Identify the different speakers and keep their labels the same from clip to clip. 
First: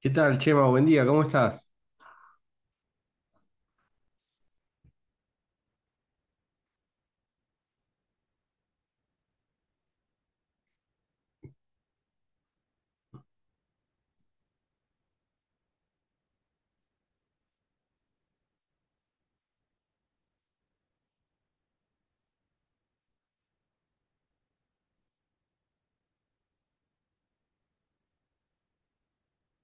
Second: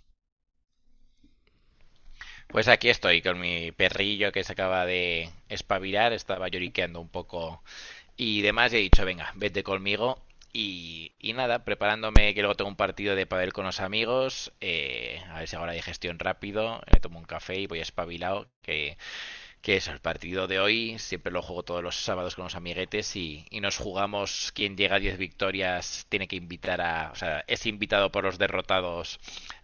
Speaker 1: ¿Qué tal, Chema? Buen día, ¿cómo estás?
Speaker 2: Pues aquí estoy con mi perrillo que se acaba de espabilar, estaba lloriqueando un poco y demás, y he dicho, venga, vete conmigo. Y nada, preparándome que luego tengo un partido de pádel con los amigos, a ver si hago la digestión rápido, me tomo un café y voy espabilado, que es el partido de hoy, siempre lo juego todos los sábados con los amiguetes y nos jugamos quien llega a 10 victorias tiene que invitar a, o sea, es invitado por los derrotados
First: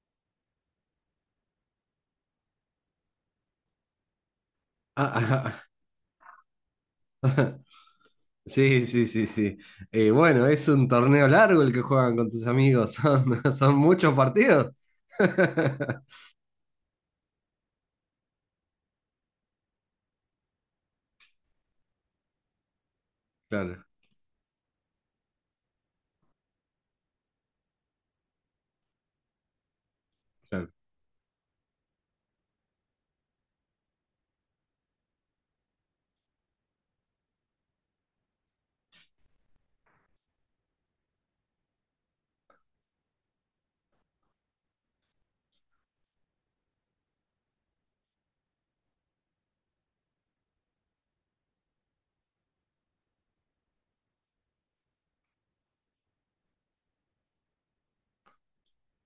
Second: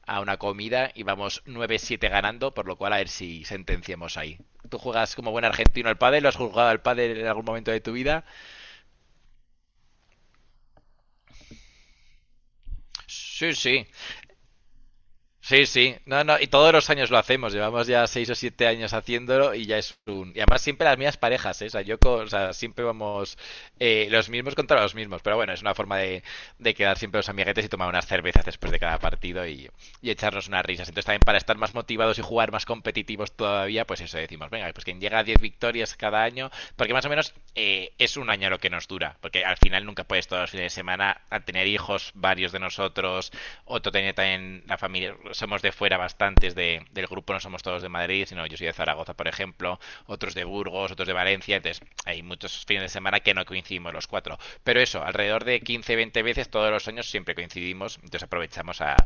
Speaker 2: a una comida y vamos 9-7 ganando, por lo cual a ver si sentenciamos ahí. ¿Tú juegas como buen
Speaker 1: Ah,
Speaker 2: argentino al pádel? ¿Lo has jugado al pádel
Speaker 1: ah,
Speaker 2: en algún momento de tu vida?
Speaker 1: Sí, sí, sí, sí. Bueno, es un torneo largo el que juegan con tus amigos, son,
Speaker 2: Sí,
Speaker 1: son
Speaker 2: sí.
Speaker 1: muchos partidos.
Speaker 2: Sí, sí, no, no, y todos los años lo hacemos, llevamos ya 6 o 7 años haciéndolo y ya es un... Y además siempre las mismas parejas, ¿eh? O sea, yo, o sea, siempre vamos
Speaker 1: Claro,
Speaker 2: los mismos contra los mismos, pero bueno, es una forma de quedar siempre los amiguetes y tomar unas cervezas después de cada partido y echarnos unas
Speaker 1: claro.
Speaker 2: risas. Entonces también para estar más motivados y jugar más competitivos todavía, pues eso decimos, venga, pues quien llega a 10 victorias cada año, porque más o menos es un año lo que nos dura, porque al final nunca puedes todos los fines de semana, al tener hijos varios de nosotros, todos, otro tenía también la familia, somos de fuera bastantes del grupo, no somos todos de Madrid, sino yo soy de Zaragoza, por ejemplo, otros de Burgos, otros de Valencia, entonces hay muchos fines de semana que no coincidimos los cuatro. Pero eso, alrededor de 15-20 veces todos los años siempre coincidimos, entonces aprovechamos a,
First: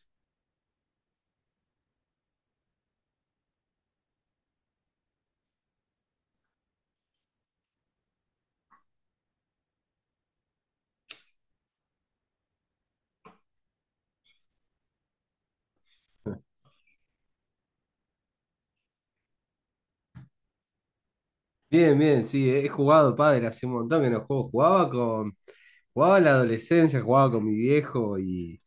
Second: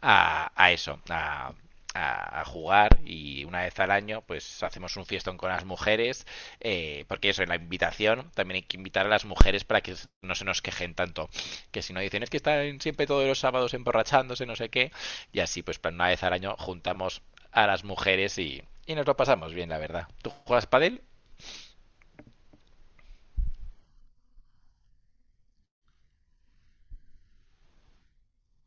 Speaker 2: a, a eso, jugar y una vez al año pues hacemos un fiestón con las mujeres porque eso en la invitación también hay que invitar a las mujeres para que no se nos quejen tanto que si no dicen es que están siempre todos los sábados emborrachándose, no sé qué, y así pues una vez al año juntamos a las mujeres y nos lo pasamos bien, la verdad. ¿Tú juegas padel?
Speaker 1: Bien, bien, sí, he jugado pádel hace un montón que no juego. Jugaba en la adolescencia, jugaba con mi viejo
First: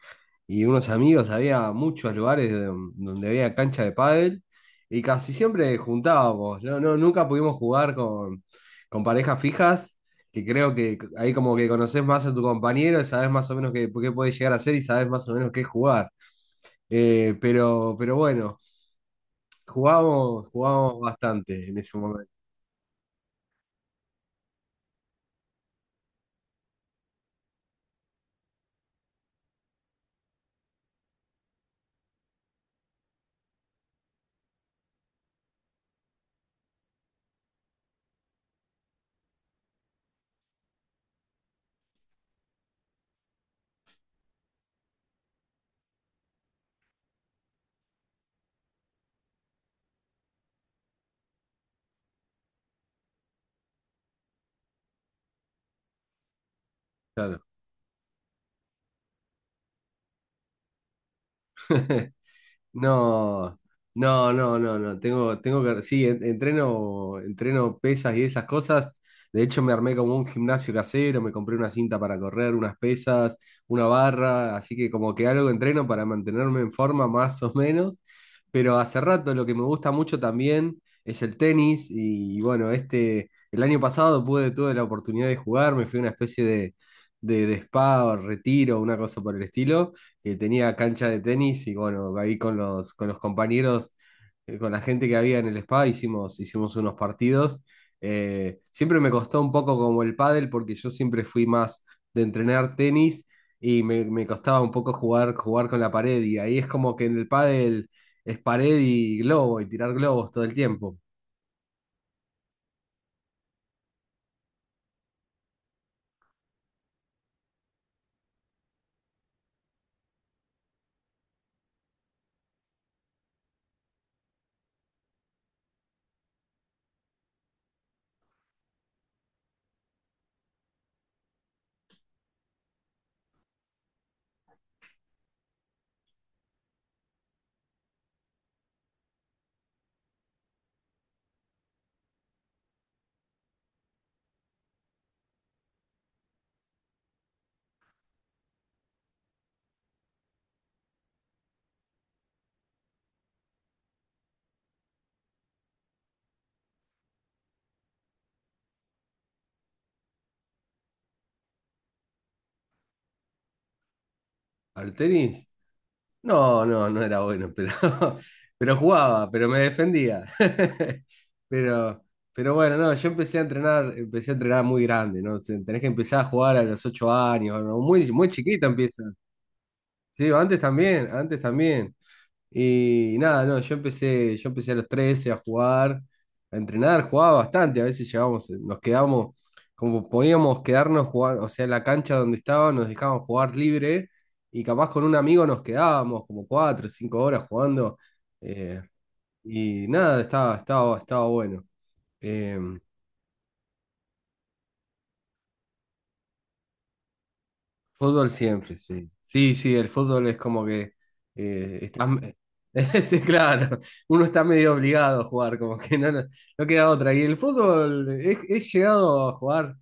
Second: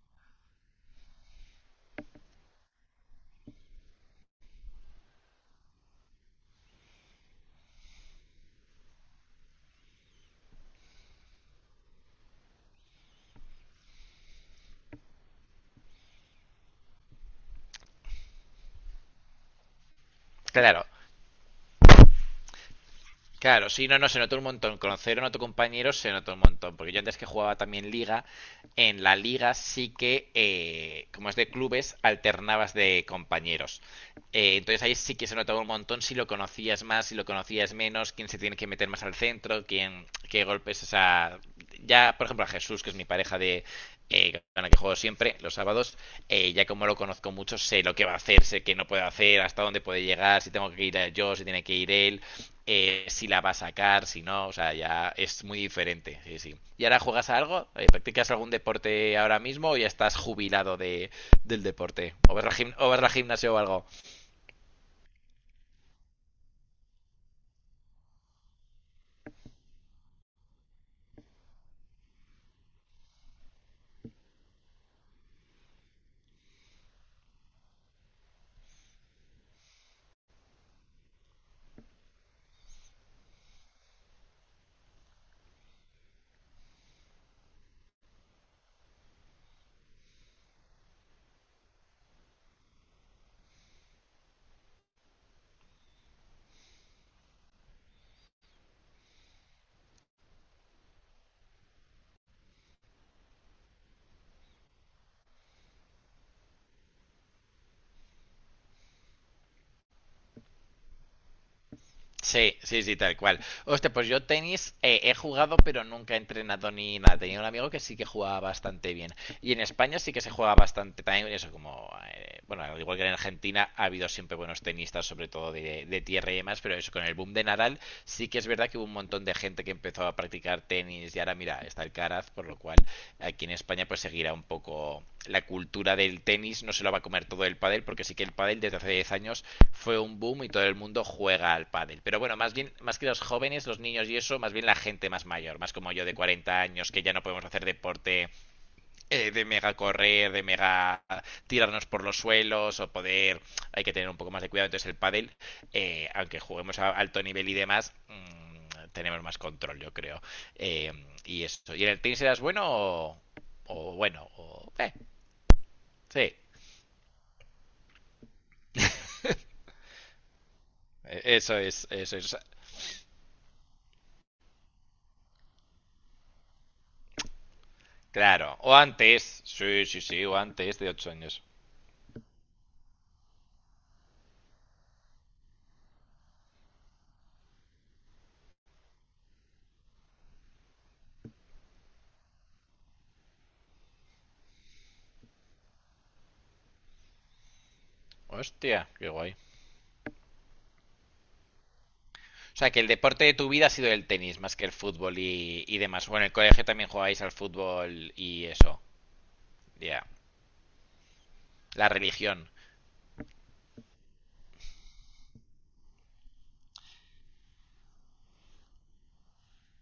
Speaker 1: y unos amigos, había muchos lugares donde había cancha de pádel y casi siempre juntábamos, nunca pudimos jugar con parejas fijas, que creo que ahí como que conoces más a tu compañero, y sabes más o menos qué puede llegar a hacer y sabes más o menos qué jugar. Pero bueno,
Speaker 2: Claro,
Speaker 1: jugábamos bastante en ese momento,
Speaker 2: claro, sí, no, no, se notó un montón. Conocer a otro compañero se notó un montón. Porque yo antes que jugaba también liga, en la liga sí que, como es de clubes, alternabas de compañeros. Entonces ahí sí que se notaba un montón si lo conocías más, si lo conocías menos, quién se tiene que meter más al centro, quién, qué golpes, o sea, ya, por ejemplo, a Jesús, que es mi pareja de, con la que juego siempre, los sábados, ya como lo conozco mucho, sé lo que va a hacer, sé qué no puede hacer, hasta dónde puede llegar, si tengo que ir yo, si tiene que ir él, si la va a sacar, si no, o sea, ya es muy diferente, sí, sí. ¿Y ahora juegas a
Speaker 1: claro.
Speaker 2: algo? ¿Practicas algún deporte ahora mismo o ya estás jubilado de, del deporte? ¿O vas, o vas al gimnasio o
Speaker 1: No,
Speaker 2: algo?
Speaker 1: no. Tengo que, sí, entreno pesas y esas cosas. De hecho, me armé como un gimnasio casero, me compré una cinta para correr, unas pesas, una barra, así que como que algo entreno para mantenerme en forma más o menos. Pero hace rato lo que me gusta mucho también es el tenis y, bueno, este, el año pasado pude, tuve la oportunidad de jugar, me fui a una especie de spa o retiro, una cosa por el estilo que tenía cancha de tenis y bueno, ahí con con los compañeros, con la gente que había en el spa, hicimos unos partidos. Siempre me costó un poco como el pádel porque yo siempre fui más de entrenar tenis y me costaba un poco jugar con la pared y ahí es como que en el pádel es pared y globo y tirar globos todo el tiempo.
Speaker 2: Sí, sí, sí, tal cual. Hostia, pues yo tenis he jugado, pero nunca he entrenado ni nada. Tenía un amigo que sí que jugaba bastante bien. Y en España sí que se juega bastante también. Eso, como, bueno, al igual que en Argentina, ha habido siempre buenos tenistas, sobre todo de tierra y demás. Pero eso, con el boom de Nadal, sí que es verdad que hubo un montón de gente que empezó a practicar tenis. Y ahora, mira, está el Caraz, por lo cual aquí en España pues seguirá un poco la cultura del tenis, no se lo va a comer todo el pádel, porque sí que el pádel desde hace 10 años fue un boom y todo el mundo juega al pádel. Pero bueno, más bien, más que los jóvenes, los niños y eso, más bien la gente más mayor, más como yo de 40 años, que ya no podemos hacer deporte de mega correr, de mega tirarnos por los suelos o poder, hay que tener un poco más de cuidado. Entonces el pádel, aunque juguemos a alto nivel y demás, tenemos más control, yo creo. Eh, y eso. ¿Y en el tenis eras bueno o bueno?
Speaker 1: Al tenis
Speaker 2: Sí.
Speaker 1: no, no, no era bueno, pero, pero jugaba, pero me defendía.
Speaker 2: Eso es,
Speaker 1: Pero,
Speaker 2: eso es.
Speaker 1: pero bueno, no, yo empecé a entrenar muy grande, ¿no? O sea, tenés que empezar a jugar a los 8 años, ¿no? Muy, muy
Speaker 2: Claro.
Speaker 1: chiquito
Speaker 2: O
Speaker 1: empieza.
Speaker 2: antes. Sí, sí, sí,
Speaker 1: Sí,
Speaker 2: o
Speaker 1: antes
Speaker 2: antes de
Speaker 1: también,
Speaker 2: ocho
Speaker 1: antes
Speaker 2: años.
Speaker 1: también. Y nada, no, yo empecé a los 13 a jugar, a entrenar, jugaba bastante, a veces llegábamos, nos quedábamos, como podíamos quedarnos jugando, o sea, en la cancha donde estaba nos dejaban jugar libre y capaz con un amigo nos quedábamos como cuatro o 5 horas jugando
Speaker 2: Hostia,
Speaker 1: eh,
Speaker 2: qué guay.
Speaker 1: y nada, estaba bueno.
Speaker 2: O sea,
Speaker 1: Em,
Speaker 2: que el deporte de tu vida ha sido el tenis más que el fútbol y demás. Bueno, en el colegio también jugabais al fútbol
Speaker 1: fútbol
Speaker 2: y
Speaker 1: siempre,
Speaker 2: eso.
Speaker 1: sí. Sí, sí, el
Speaker 2: Yeah.
Speaker 1: fútbol es como que eh,
Speaker 2: La
Speaker 1: está-
Speaker 2: religión.
Speaker 1: este, claro, uno está medio obligado a jugar, como que no no queda otra. Y el fútbol, he llegado a jugar,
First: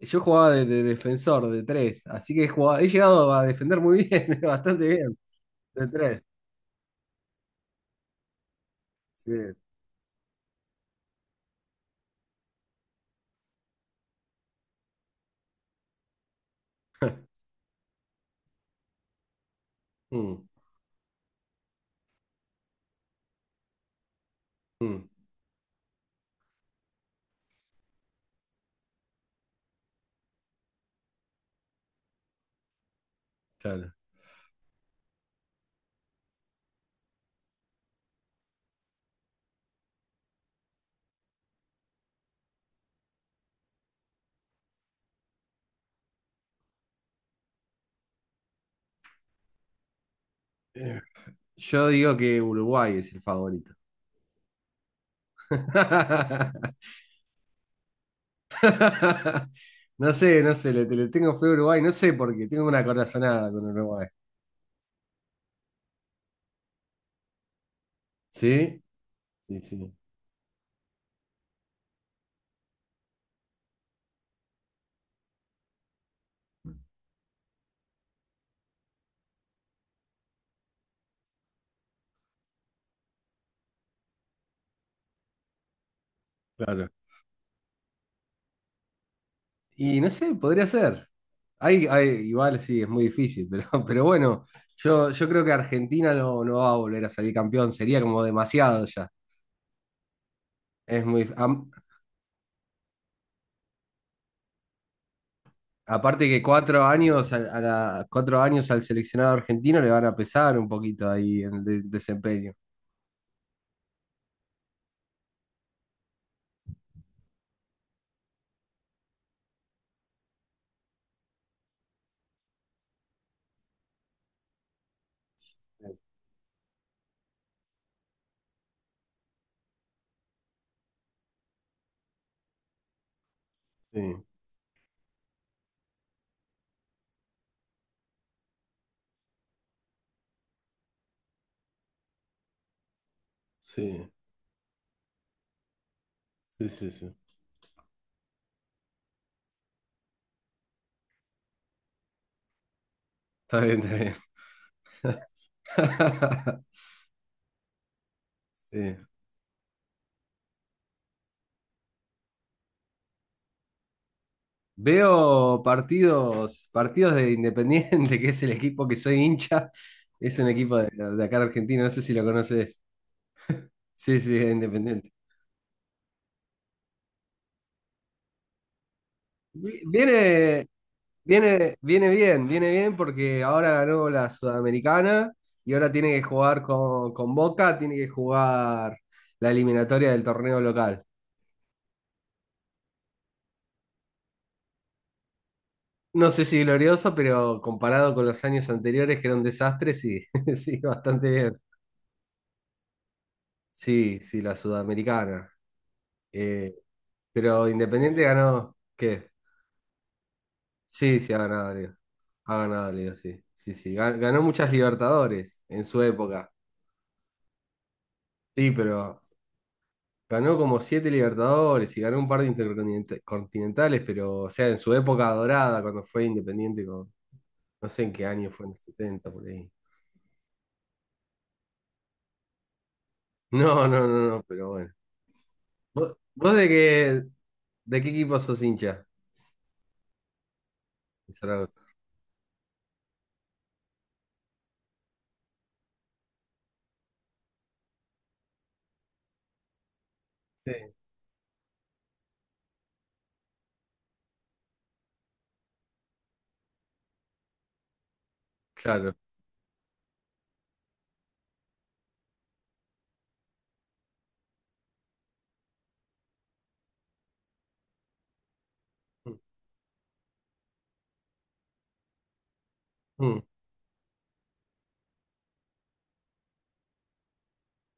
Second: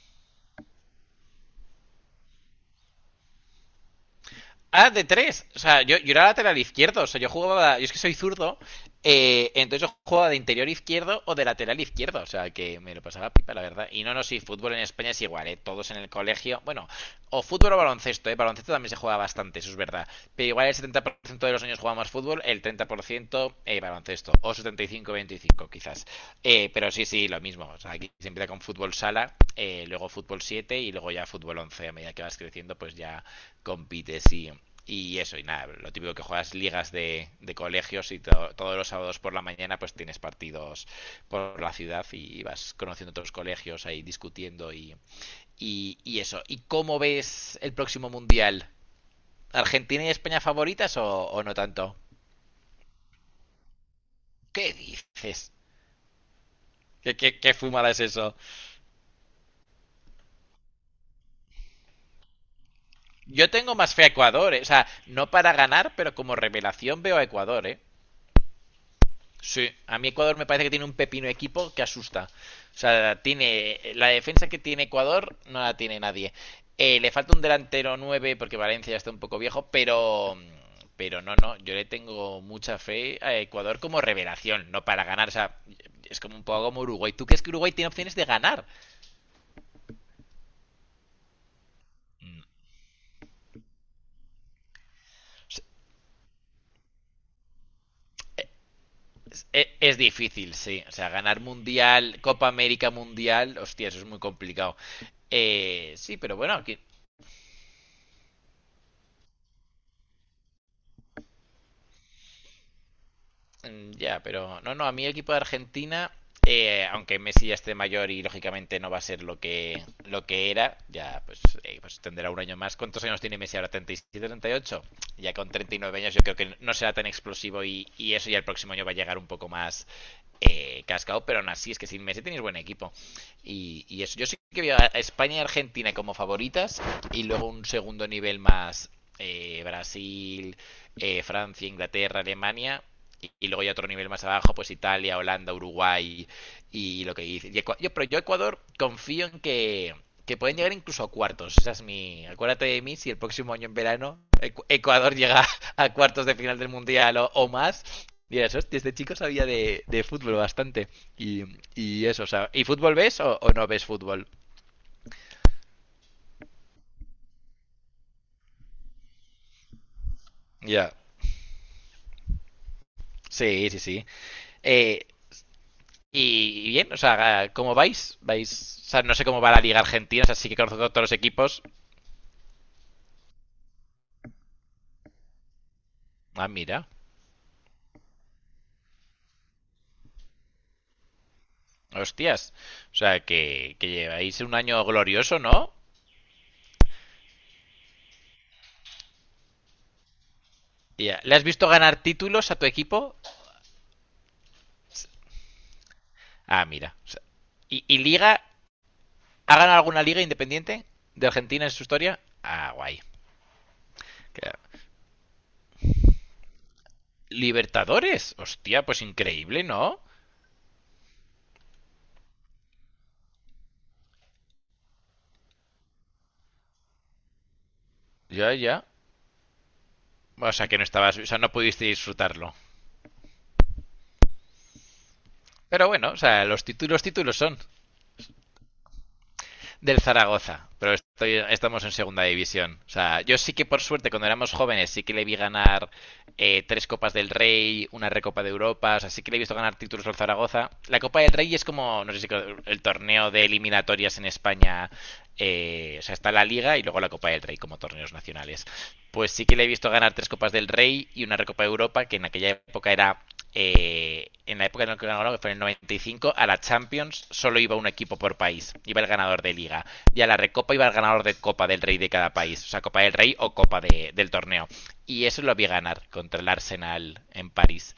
Speaker 1: yo jugaba de defensor, de tres, así que he llegado a defender muy bien, bastante
Speaker 2: Ah, de
Speaker 1: bien,
Speaker 2: tres. O sea,
Speaker 1: de
Speaker 2: yo
Speaker 1: tres,
Speaker 2: era lateral izquierdo. O sea, yo jugaba. Yo es que soy zurdo.
Speaker 1: sí.
Speaker 2: Entonces yo jugaba de interior izquierdo o de lateral izquierdo. O sea, que me lo pasaba pipa, la verdad. Y no, no, sí, fútbol en España es igual, ¿eh? Todos en el colegio. Bueno, o fútbol o baloncesto, ¿eh? Baloncesto también se juega bastante, eso es verdad.
Speaker 1: Mm,
Speaker 2: Pero igual el 70% de los años jugamos fútbol, el 30% baloncesto. O
Speaker 1: mm,
Speaker 2: 75-25, quizás. Pero sí, sí, lo mismo. O sea, aquí se empieza con fútbol sala, luego fútbol 7 y luego ya fútbol once. A medida que vas creciendo, pues ya
Speaker 1: claro.
Speaker 2: compites y eso, y nada, lo típico que juegas ligas de colegios y todos los sábados por la mañana pues tienes partidos por la ciudad y vas conociendo otros colegios ahí discutiendo y eso. ¿Y cómo ves el próximo mundial? ¿Argentina y España favoritas o no
Speaker 1: Yo
Speaker 2: tanto?
Speaker 1: digo que Uruguay es el favorito.
Speaker 2: ¿Qué dices? Qué fumada es eso?
Speaker 1: No sé, le tengo fe a Uruguay, no sé por qué, tengo una
Speaker 2: Yo
Speaker 1: corazonada con
Speaker 2: tengo más fe
Speaker 1: Uruguay.
Speaker 2: a Ecuador, eh. O sea, no para ganar, pero como revelación veo a Ecuador, ¿eh?
Speaker 1: ¿Sí? Sí,
Speaker 2: Sí,
Speaker 1: sí,
Speaker 2: a mí Ecuador me parece que tiene un pepino equipo que asusta. O sea, tiene la defensa que tiene Ecuador no la tiene nadie. Le falta un delantero 9 porque Valencia ya está un poco viejo, pero no, no, yo le tengo mucha fe a Ecuador como revelación, no para ganar, o sea, es como un poco como
Speaker 1: claro.
Speaker 2: Uruguay. ¿Tú crees que Uruguay tiene opciones de ganar?
Speaker 1: Y no sé, podría ser. Igual sí, es muy difícil, pero bueno, yo creo que
Speaker 2: Es,
Speaker 1: Argentina no va a volver a salir campeón, sería como demasiado ya.
Speaker 2: es difícil, sí. O
Speaker 1: Es
Speaker 2: sea,
Speaker 1: muy,
Speaker 2: ganar
Speaker 1: am-
Speaker 2: Mundial, Copa América Mundial, hostia, eso es muy complicado. Sí,
Speaker 1: aparte
Speaker 2: pero
Speaker 1: que
Speaker 2: bueno, aquí.
Speaker 1: cuatro años, cuatro años al seleccionado argentino le van a pesar un poquito ahí en desempeño.
Speaker 2: Mm. Ya, pero no, no, a mí el equipo de Argentina, aunque Messi ya esté mayor y lógicamente no va a ser lo que era, ya pues, pues tendrá un año más. ¿Cuántos años tiene Messi ahora? ¿37, 38? Ya con 39 años yo creo que no será tan explosivo y eso ya el próximo año va a llegar un poco más cascado, pero aún así es que sin Messi tenéis buen equipo. Y eso, yo sí que veo a España y Argentina como favoritas y luego un segundo nivel más Brasil, Francia, Inglaterra, Alemania y luego ya otro nivel más abajo, pues Italia, Holanda, Uruguay
Speaker 1: Sí, sí,
Speaker 2: y
Speaker 1: sí.
Speaker 2: lo que dice. Y yo, pero yo Ecuador confío en que pueden llegar incluso a cuartos. Esa es mi... Acuérdate de mí si el próximo
Speaker 1: Está
Speaker 2: año en
Speaker 1: bien, está
Speaker 2: verano
Speaker 1: bien.
Speaker 2: Ecuador llega a cuartos de final del Mundial o más. Dirás, hostia, este
Speaker 1: Sí.
Speaker 2: chico sabía de fútbol bastante. Y, y eso, o sea, ¿y fútbol ves o no ves fútbol?
Speaker 1: Veo partidos, partidos de Independiente, que es el equipo que soy hincha. Es un equipo
Speaker 2: Ya.
Speaker 1: de acá de Argentina, no sé si lo conoces.
Speaker 2: Sí, sí, sí.
Speaker 1: Sí, sí, es
Speaker 2: Eh,
Speaker 1: Independiente.
Speaker 2: y y bien, o sea, ¿cómo vais? ¿Vais? O sea, no sé cómo va la
Speaker 1: Vi-
Speaker 2: Liga Argentina, o sea, sí que
Speaker 1: Viene,
Speaker 2: conozco todos los equipos.
Speaker 1: viene bien porque ahora ganó la Sudamericana y ahora tiene que
Speaker 2: Ah,
Speaker 1: jugar
Speaker 2: mira.
Speaker 1: con Boca, tiene que jugar la eliminatoria del torneo local.
Speaker 2: Hostias. O sea, que lleváis un año glorioso, ¿no?
Speaker 1: No sé si glorioso, pero comparado con los años anteriores, que era un desastre, sí, sí,
Speaker 2: Ya.
Speaker 1: bastante
Speaker 2: ¿Le has
Speaker 1: bien.
Speaker 2: visto ganar títulos a tu equipo?
Speaker 1: Sí, sí, la Sudamericana.
Speaker 2: Ah,
Speaker 1: Eh,
Speaker 2: mira. O sea,
Speaker 1: pero
Speaker 2: y
Speaker 1: Independiente
Speaker 2: liga?
Speaker 1: ganó, ¿qué?
Speaker 2: ¿Ha ganado alguna liga independiente
Speaker 1: Sí,
Speaker 2: de
Speaker 1: sí, ha
Speaker 2: Argentina en
Speaker 1: ganado
Speaker 2: su
Speaker 1: Liga.
Speaker 2: historia?
Speaker 1: Ha
Speaker 2: Ah,
Speaker 1: ganado
Speaker 2: guay.
Speaker 1: Liga, sí. Sí, sí. Ganó muchas
Speaker 2: Que-
Speaker 1: Libertadores en su época.
Speaker 2: Libertadores.
Speaker 1: Sí,
Speaker 2: Hostia, pues
Speaker 1: pero
Speaker 2: increíble, ¿no?
Speaker 1: ganó como 7 Libertadores y ganó un par de intercontinentales, pero, o sea, en su época dorada, cuando fue Independiente, con, no sé en qué año
Speaker 2: Ya,
Speaker 1: fue, en los
Speaker 2: ya.
Speaker 1: 70 por ahí.
Speaker 2: O sea, que no estabas, o sea, no pudiste disfrutarlo.
Speaker 1: No, no, no, no, pero bueno.
Speaker 2: Pero bueno,
Speaker 1: ¿
Speaker 2: o sea,
Speaker 1: vos
Speaker 2: los títulos, títulos son.
Speaker 1: de qué equipo sos hincha?
Speaker 2: Del Zaragoza, pero
Speaker 1: ¿De
Speaker 2: estoy,
Speaker 1: Zaragoza?
Speaker 2: estamos en segunda división. O sea, yo sí que por suerte cuando éramos jóvenes sí que le vi ganar tres Copas del Rey, una Recopa de Europa, o sea, sí que le he visto ganar títulos al Zaragoza.
Speaker 1: Sí.
Speaker 2: La Copa del Rey es como, no sé si el torneo de eliminatorias en España o sea, está la Liga y luego la Copa del Rey como torneos nacionales,
Speaker 1: Claro.
Speaker 2: pues sí que le he visto ganar tres Copas del Rey y una Recopa de Europa, que en aquella época era, en la época en la que ganó, ¿no? Que fue en el 95, a la Champions solo iba un equipo por país, iba el
Speaker 1: Mm,
Speaker 2: ganador de liga, y a la Recopa iba el ganador de Copa del Rey de cada país, o sea, Copa del Rey
Speaker 1: mm,
Speaker 2: o Copa de, del torneo. Y eso lo vi ganar contra el Arsenal en París.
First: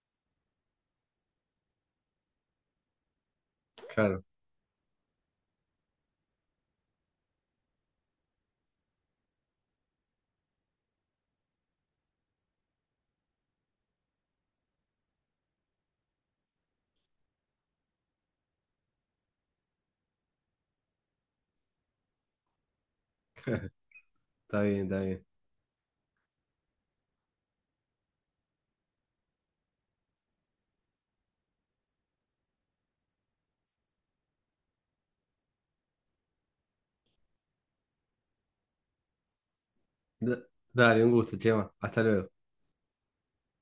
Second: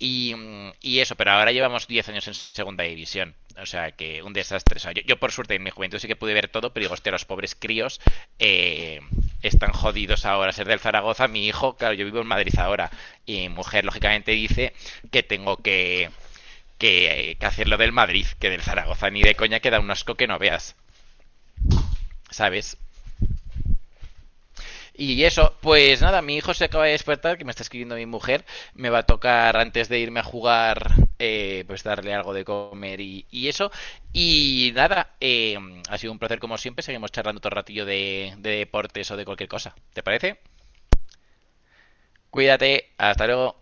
Speaker 2: Y, y, eso, pero ahora llevamos 10 años en segunda división. O sea, que
Speaker 1: claro,
Speaker 2: un desastre. O sea, yo, por suerte en mi juventud sí que pude ver todo, pero digo, hostia, los pobres críos eh, están jodidos ahora. Ser del Zaragoza, mi hijo, claro, yo vivo en Madrid ahora. Y mi mujer, lógicamente, dice que tengo que hacerlo del Madrid, que del Zaragoza ni de coña queda un asco que no veas. ¿Sabes?
Speaker 1: está bien, está bien.
Speaker 2: Y eso, pues nada, mi hijo se acaba de despertar, que me está escribiendo mi mujer. Me va a tocar antes de irme a jugar, pues darle algo de comer y eso. Y nada, ha sido un placer como siempre. Seguimos charlando otro ratillo de deportes o de cualquier cosa. ¿Te parece?
Speaker 1: Da- Dale, un gusto, Chema. Hasta luego.
Speaker 2: Cuídate, hasta luego.